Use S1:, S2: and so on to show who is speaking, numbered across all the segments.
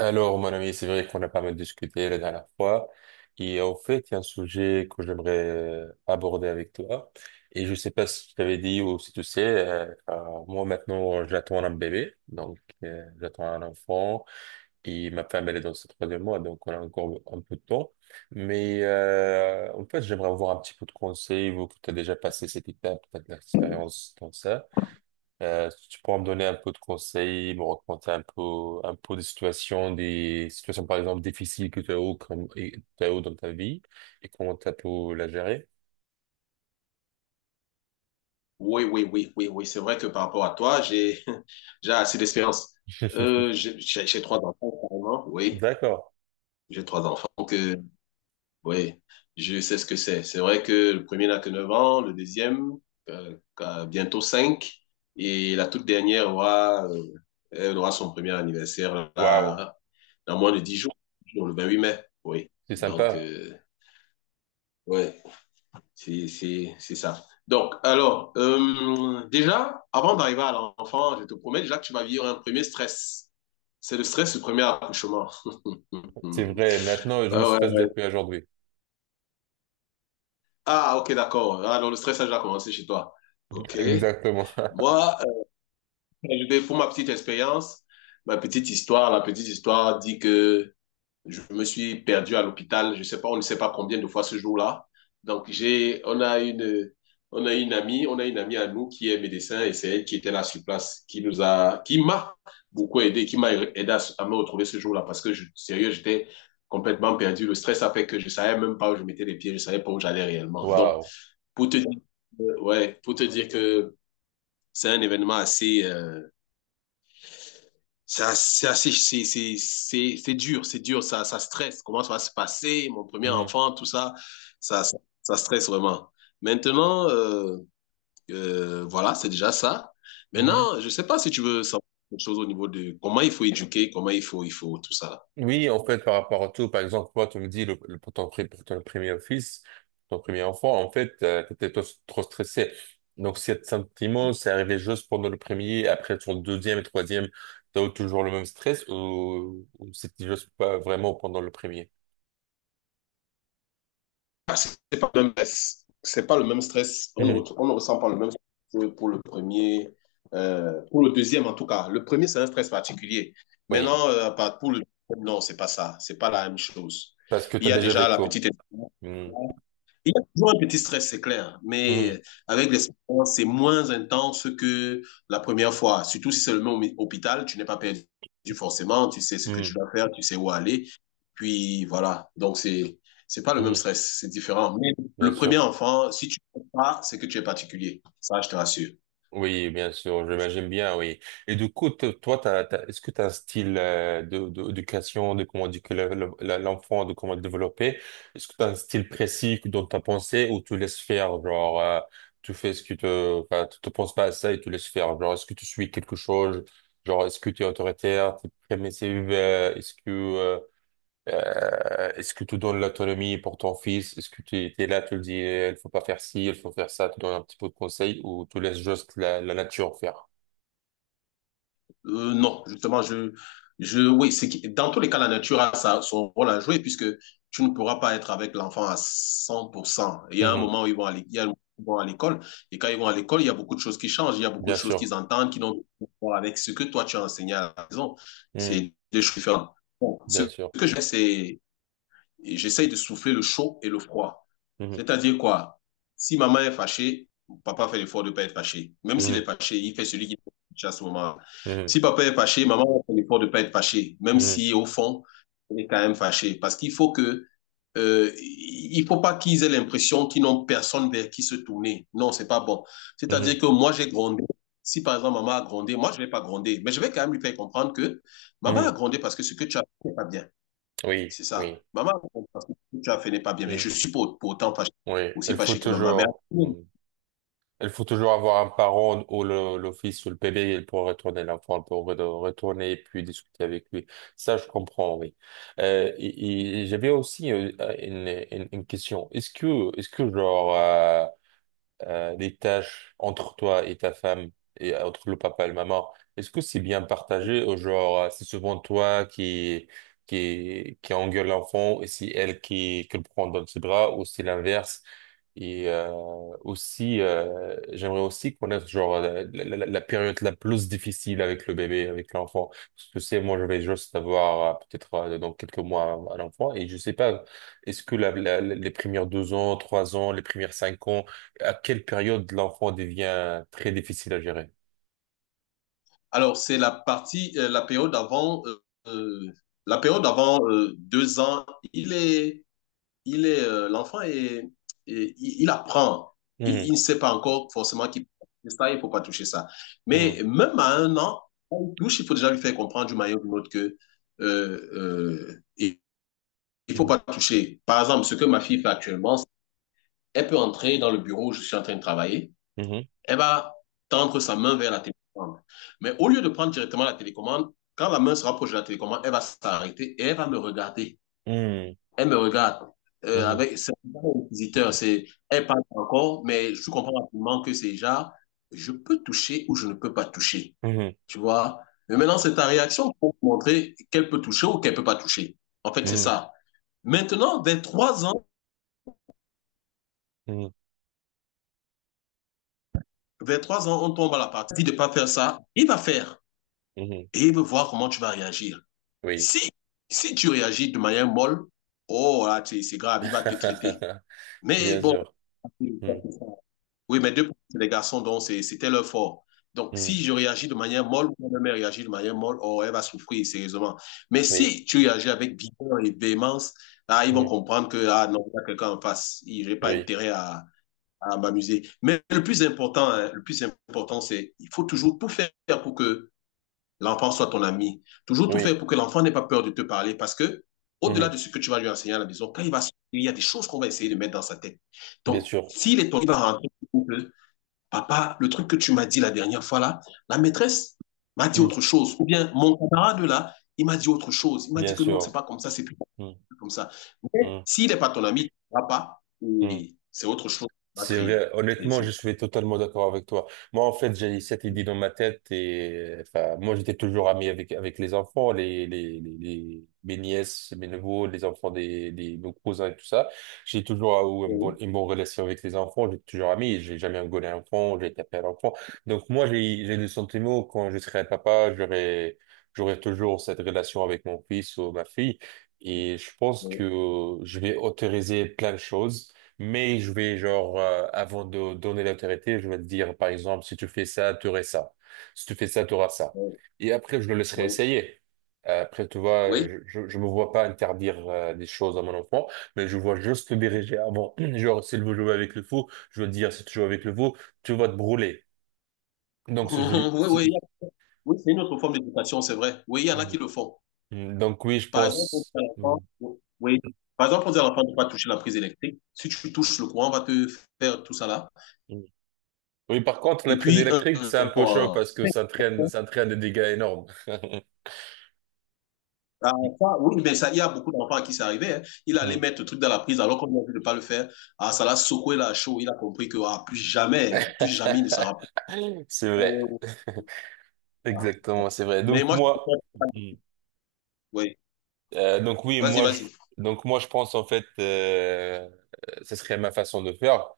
S1: Alors, mon ami, c'est vrai qu'on a pas mal discuté la dernière fois. Et en fait, il y a un sujet que j'aimerais aborder avec toi. Et je sais pas si je t'avais dit ou si tu sais, moi maintenant, j'attends un bébé. Donc, j'attends un enfant. Et ma femme, elle est dans ses troisième mois. Donc, on a encore un peu de temps. Mais en fait, j'aimerais avoir un petit peu de conseils, vous que tu as déjà passé cette étape, tu as de l'expérience dans ça. Est-ce que tu pourras me donner un peu de conseils, me raconter un peu des situations par exemple difficiles que tu as eu, comme, et, tu as eu dans ta vie et comment tu as pu la gérer?
S2: Oui, oui, oui, oui, oui. C'est vrai que par rapport à toi, j'ai j'ai assez d'expérience. Euh, j'ai j'ai- j'ai trois enfants, carrément. Oui,
S1: D'accord.
S2: j'ai trois enfants que, oui, je sais ce que c'est. C'est vrai que le premier n'a que 9 ans, le deuxième a bientôt 5 et la toute dernière aura, elle aura son premier anniversaire
S1: Waouh,
S2: là, dans moins de 10 jours, le 28 mai. Oui,
S1: c'est
S2: donc,
S1: sympa.
S2: ouais. C'est ça. Donc, alors, déjà, avant d'arriver à l'enfant, je te promets déjà que tu vas vivre un premier stress. C'est le stress du premier accouchement.
S1: C'est vrai. Maintenant, je
S2: Ouais,
S1: me stresse
S2: ouais.
S1: depuis aujourd'hui.
S2: Ah, ok, d'accord. Ah, donc le stress a déjà commencé chez toi. Ok.
S1: Exactement.
S2: Moi, pour ma petite expérience, la petite histoire dit que je me suis perdu à l'hôpital. Je sais pas, on ne sait pas combien de fois ce jour-là. Donc, on a une amie à nous qui est médecin et c'est elle qui était là sur place, qui m'a beaucoup aidé, qui m'a aidé à me retrouver ce jour-là parce que sérieux, j'étais complètement perdu. Le stress a fait que je savais même pas où je mettais les pieds, je savais pas où j'allais réellement. Donc,
S1: Waouh.
S2: pour te dire, ouais, pour te dire que c'est un événement assez, c'est dur, ça stresse. Comment ça va se passer, mon premier
S1: Mhm.
S2: enfant, tout ça, ça stresse vraiment. Maintenant, voilà, c'est déjà ça.
S1: Mhm.
S2: Maintenant, je ne sais pas si tu veux savoir quelque chose au niveau de comment il faut éduquer, il faut tout ça.
S1: Oui, en fait, par rapport à tout, par exemple, toi, tu me dis, pour ton premier fils, ton premier enfant, en fait, t'étais trop stressé. Donc, cet sentiment, c'est arrivé juste pendant le premier, après ton deuxième et troisième, t'as eu toujours le même stress ou c'était juste pas vraiment pendant le premier?
S2: Ah, c'est pas le même stress. C'est pas le même stress.
S1: Mhm.
S2: On ne ressent pas le même stress pour le premier, pour le deuxième en tout cas. Le premier, c'est un stress particulier.
S1: Oui,
S2: Maintenant, pour le deuxième, non, c'est pas ça. C'est pas la même chose.
S1: parce que
S2: Il
S1: t'as
S2: y a
S1: déjà
S2: déjà la
S1: vécu.
S2: petite.
S1: Mhm.
S2: Il y a toujours un petit stress, c'est clair,
S1: Mhm.
S2: mais avec l'expérience, c'est moins intense que la première fois. Surtout si c'est le même hôpital, tu n'es pas perdu forcément, tu sais ce que tu
S1: Mhm.
S2: dois faire, tu sais où aller. Puis voilà, donc c'est pas le même
S1: Mhm.
S2: stress, c'est différent. Mais
S1: Bien
S2: le premier
S1: sûr.
S2: enfant, si tu ne fais pas, c'est que tu es particulier. Ça, je te rassure.
S1: Oui, bien sûr, j'imagine bien, oui. Et du coup, toi, est-ce que tu as un style d'éducation, de comment éduquer l'enfant, de comment le développer? Est-ce que tu as un style précis dont tu as pensé ou tu laisses faire, genre, tu fais enfin, tu te penses pas à ça et tu laisses faire, genre, est-ce que tu suis quelque chose, genre, est-ce que tu es autoritaire, tu es permissive, est-ce que tu donnes l'autonomie pour ton fils? Est-ce que tu es là, tu le dis, eh, il faut pas faire ci, il faut faire ça, tu donnes un petit peu de conseils ou tu laisses juste la nature faire?
S2: Non, justement, oui, dans tous les cas, la nature a sa- son rôle à jouer puisque tu ne pourras pas être avec l'enfant à 100%. Il y a un
S1: Mhm.
S2: moment où ils vont à l'é- il y a un moment où ils vont à l'école et quand ils vont à l'école, il y a beaucoup de choses qui changent, il y a beaucoup de
S1: Bien
S2: choses
S1: sûr.
S2: qu'ils entendent qui n'ont rien à voir avec ce que toi tu as enseigné à la maison.
S1: Mhm.
S2: C'est deux choses différentes. Bon, ce
S1: Bien sûr.
S2: que je fais, c'est et j'essaye de souffler le chaud et le froid.
S1: Mhm.
S2: C'est-à-dire quoi? Si maman est fâchée, papa fait l'effort de ne pas être fâché. Même s'il
S1: Mhm.
S2: est fâché, il fait celui qui est fâché à ce moment -là.
S1: Mhm.
S2: Si papa est fâché, maman fait l'effort de ne pas être fâché. Même
S1: Mhm.
S2: si, au fond, elle est quand même fâchée. Parce qu'il faut que, il faut pas qu'ils aient l'impression qu'ils n'ont personne vers qui se tourner. Non, c'est pas bon. C'est-à-dire
S1: Mhm.
S2: que moi, j'ai grondé. Si par exemple maman a grondé, moi je ne vais pas gronder, mais je vais quand même lui faire comprendre que maman a
S1: Mhm.
S2: grondé parce que ce que tu as fait n'est pas bien.
S1: Oui,
S2: C'est ça.
S1: oui.
S2: Maman, parce que ce que tu as fait n'est pas bien, mais
S1: Mhm.
S2: je suis pour autant
S1: Oui,
S2: aussi
S1: il faut
S2: fâché que maman. Mais
S1: toujours. Il faut toujours avoir un parent ou l'office ou le PB il pourra retourner l'enfant pour retourner et puis discuter avec lui. Ça, je comprends, oui. Et j'avais aussi une question. Est-ce que genre les tâches entre toi et ta femme et entre le papa et le maman, est-ce que c'est bien partagé ou genre c'est souvent toi qui engueule l'enfant et c'est elle qui le prend dans ses bras ou c'est l'inverse? Et aussi, j'aimerais aussi connaître genre la période la plus difficile avec le bébé, avec l'enfant. Parce que c'est moi, je vais juste avoir peut-être dans quelques mois un enfant et je sais pas. Est-ce que les premières 2 ans, 3 ans, les premières 5 ans à quelle période l'enfant devient très difficile à gérer?
S2: alors, euh, la période avant 2 ans, il est, l'enfant est, et il apprend. Il
S1: Mhm,
S2: ne sait pas encore forcément qu'il faut toucher ça, il ne faut pas toucher ça.
S1: mhm,
S2: Mais même à 1 an, on touche, il faut déjà lui faire comprendre du maillot ou d'une autre que il ne faut
S1: mhm,
S2: pas toucher. Par exemple, ce que ma fille fait actuellement, elle peut entrer dans le bureau où je suis en train de travailler.
S1: mhm,
S2: Elle va tendre sa main vers la télécommande. Mais au lieu de prendre directement la télécommande, quand la main se rapproche de la télécommande, elle va s'arrêter et elle va me regarder. Elle me regarde.
S1: mhm,
S2: C'est un visiteur, c'est, elle parle encore, mais je comprends rapidement que c'est déjà, je peux toucher ou je ne peux pas toucher.
S1: mhm,
S2: Tu vois? Mais maintenant, c'est ta réaction pour montrer qu'elle peut toucher ou qu'elle peut pas toucher. En fait, c'est
S1: mhm,
S2: ça. Maintenant,
S1: mhm, mhm,
S2: vers 3 ans, on tombe à la partie de pas faire ça. Il va faire,
S1: mhm.
S2: et il veut voir comment tu vas réagir.
S1: Oui,
S2: Si, si tu réagis de manière molle, oh là, c'est grave, il va te traiter. Mais
S1: bien
S2: bon,
S1: sûr. Mhm,
S2: oui, mais deux, c'est des garçons, donc c'était leur fort. Donc,
S1: mhm,
S2: si je réagis de manière molle, ou ma mère réagit de manière molle, oh, elle va souffrir sérieusement. Mais
S1: oui,
S2: si tu réagis avec vigueur et véhémence, là, ils vont
S1: mhm,
S2: comprendre que, ah non, il y a quelqu'un en face, je n'ai pas
S1: oui,
S2: intérêt à m'amuser. Mais le plus important, hein, le plus important, c'est il faut toujours tout faire pour que l'enfant soit ton ami. Toujours tout
S1: oui,
S2: faire pour que l'enfant n'ait pas peur de te parler parce que, au-delà
S1: mhm,
S2: de ce que tu vas lui enseigner à la maison, quand il va sortir, il y a des choses qu'on va essayer de mettre dans sa tête.
S1: bien
S2: Donc,
S1: sûr.
S2: s'il est ton il va rentrer papa, le truc que tu m'as dit la dernière fois là, la maîtresse m'a dit
S1: Mhm,
S2: autre chose. Ou bien mon camarade là, il m'a dit autre chose. Il m'a
S1: bien
S2: dit que non, c'est
S1: sûr.
S2: pas comme ça, c'est plus
S1: Mhm,
S2: comme ça. Mais
S1: mhm,
S2: s'il n'est pas ton ami, papa,
S1: mhm.
S2: c'est autre chose qu'on va
S1: C'est
S2: créer.
S1: vrai, honnêtement, je suis totalement d'accord avec toi. Moi, en fait, j'ai cette idée dans ma tête et, enfin, moi, j'étais toujours ami avec les enfants, mes nièces, mes neveux, les enfants nos cousins et tout ça. J'ai toujours eu une bonne,
S2: Oui,
S1: une bonne relation avec les enfants, j'ai toujours ami, j'ai jamais engueulé un enfant, j'ai tapé un enfant. Donc, moi, j'ai le sentiment quand je serai un papa, j'aurai toujours cette relation avec mon fils ou ma fille. Et je pense que
S2: oui,
S1: je vais autoriser plein de choses mais je vais, genre, avant de donner l'autorité, je vais te dire, par exemple, si tu fais ça, tu aurais ça. Si tu fais ça, tu auras ça.
S2: oui,
S1: Et après, je le laisserai
S2: oui,
S1: essayer. Après, tu vois, je me vois pas interdire des choses à mon enfant, mais je vois juste le diriger avant. Genre, s'il veut jouer avec le fou, je veux dire, si tu joues avec le fou, tu vas te brûler. Donc,
S2: oui,
S1: ce jeu-
S2: oui, oui.
S1: c'est-
S2: Oui, c'est une autre forme d'éducation, c'est vrai. Oui, il y en a
S1: Mm.
S2: qui le font.
S1: Mm. Donc oui, je
S2: Par exemple, on dit
S1: pense.
S2: à
S1: Mm.
S2: l'enfant, oui. Par exemple, on dit à l'enfant de ne pas toucher la prise électrique. Si tu touches le courant, on va te faire tout ça là.
S1: Mm. Oui, par contre, la
S2: Et
S1: prise
S2: puis,
S1: électrique, c'est un peu chaud parce que ça traîne des dégâts énormes.
S2: ah, ça, oui, mais ça, il y a beaucoup d'enfants à qui c'est arrivé, hein. Il allait
S1: Mm.
S2: mettre le truc dans la prise alors qu'on lui a dit de ne pas le faire. Ah, ça l'a secoué la chaud. Il a compris que ah, plus jamais il ne s'en rappelle.
S1: C'est vrai.
S2: Ah,
S1: Exactement, c'est vrai.
S2: mais
S1: Donc
S2: moi, je...
S1: moi, Mhm.
S2: oui.
S1: Donc oui,
S2: Vas-y,
S1: moi, je,
S2: vas-y.
S1: donc moi, je pense en fait, ce serait ma façon de faire.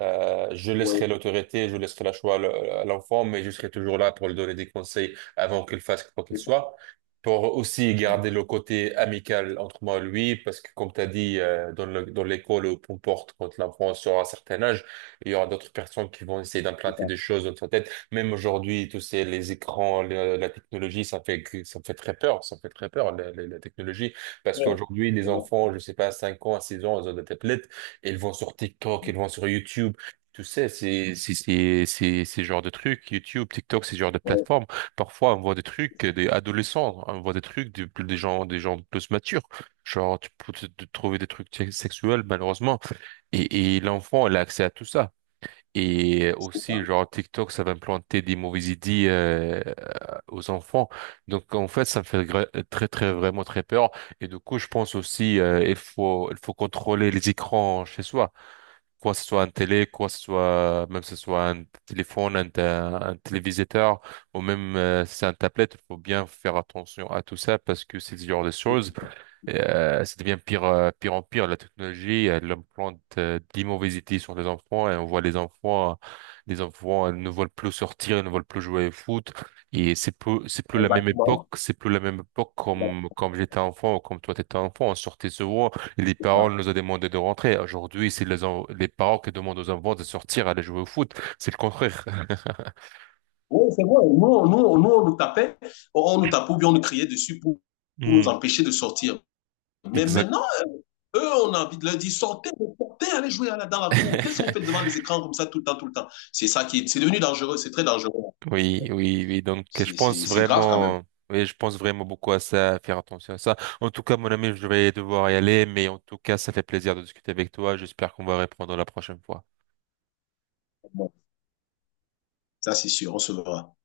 S1: Je
S2: Oui,
S1: laisserai l'autorité, je laisserai la choix à l'enfant, mais je serai toujours là pour lui donner des conseils avant qu'il fasse quoi qu'il
S2: c'est ça.
S1: soit. Pour aussi garder le côté amical entre moi et lui, parce que comme tu as dit, dans l'école ou peu importe, quand l'enfant sera à un certain âge, il y aura d'autres personnes qui vont essayer
S2: C'est
S1: d'implanter
S2: ça.
S1: des choses dans sa tête. Même aujourd'hui, les écrans, la technologie, ça fait, ça fait très peur, ça fait très peur, la technologie. Parce
S2: Ouais.
S1: qu'aujourd'hui, les enfants, je sais pas, 5 ans, 6 ans, ils ont des tablettes. Ils vont sur TikTok, ils vont sur YouTube. Tu sais, c'est ces genres de trucs YouTube, TikTok, ces genres de
S2: Ouais,
S1: plateformes. Parfois, on voit des
S2: c'est
S1: trucs
S2: ça. Ouais.
S1: des adolescents, hein, on voit des trucs des gens plus matures. Genre, tu peux te trouver des trucs sexuels malheureusement. Et l'enfant, il a accès à tout ça. Et
S2: C'est ça.
S1: aussi, genre TikTok, ça va implanter des mauvaises idées aux enfants. Donc, en fait, ça me fait très très vraiment très peur. Et du coup, je pense aussi, il faut contrôler les écrans chez soi quoi ce soit un télé, quoi ce soit même si ce soit un téléphone, un téléviseur ou même si c'est un tablette, il faut bien faire attention à tout ça parce que c'est ce genre de choses et, ça devient pire, pire en pire. La technologie, elle implante des mauvaises idées sur les enfants et on voit les enfants ne veulent plus sortir, ils ne veulent plus jouer au foot. Et c'est plus la même époque,
S2: Exactement.
S1: c'est plus la même époque comme,
S2: Exactement,
S1: comme j'étais enfant ou comme toi t'étais enfant. On sortait souvent et les parents
S2: c'est
S1: nous ont demandé de rentrer. Aujourd'hui, c'est les parents qui demandent aux enfants de sortir, aller jouer au foot. C'est le contraire.
S2: oui, c'est vrai. On nous tapait ou bien on nous criait dessus pour nous
S1: Hmm,
S2: empêcher de sortir. Mais
S1: exact.
S2: maintenant, eux, on a envie de leur dire, sortez, sortez, allez jouer dans la cour. Qu'est-ce que vous faites devant les écrans comme ça tout le temps, tout le temps? C'est ça qui est, c'est devenu dangereux, c'est très dangereux.
S1: Oui, oui, oui. Donc, je pense
S2: C'est grave quand même.
S1: vraiment, oui, je pense vraiment beaucoup à ça, à faire attention à ça. En tout cas, mon ami, je vais devoir y aller, mais en tout cas, ça fait plaisir de discuter avec toi. J'espère qu'on va reprendre la prochaine fois.
S2: Ça, c'est sûr, on se verra.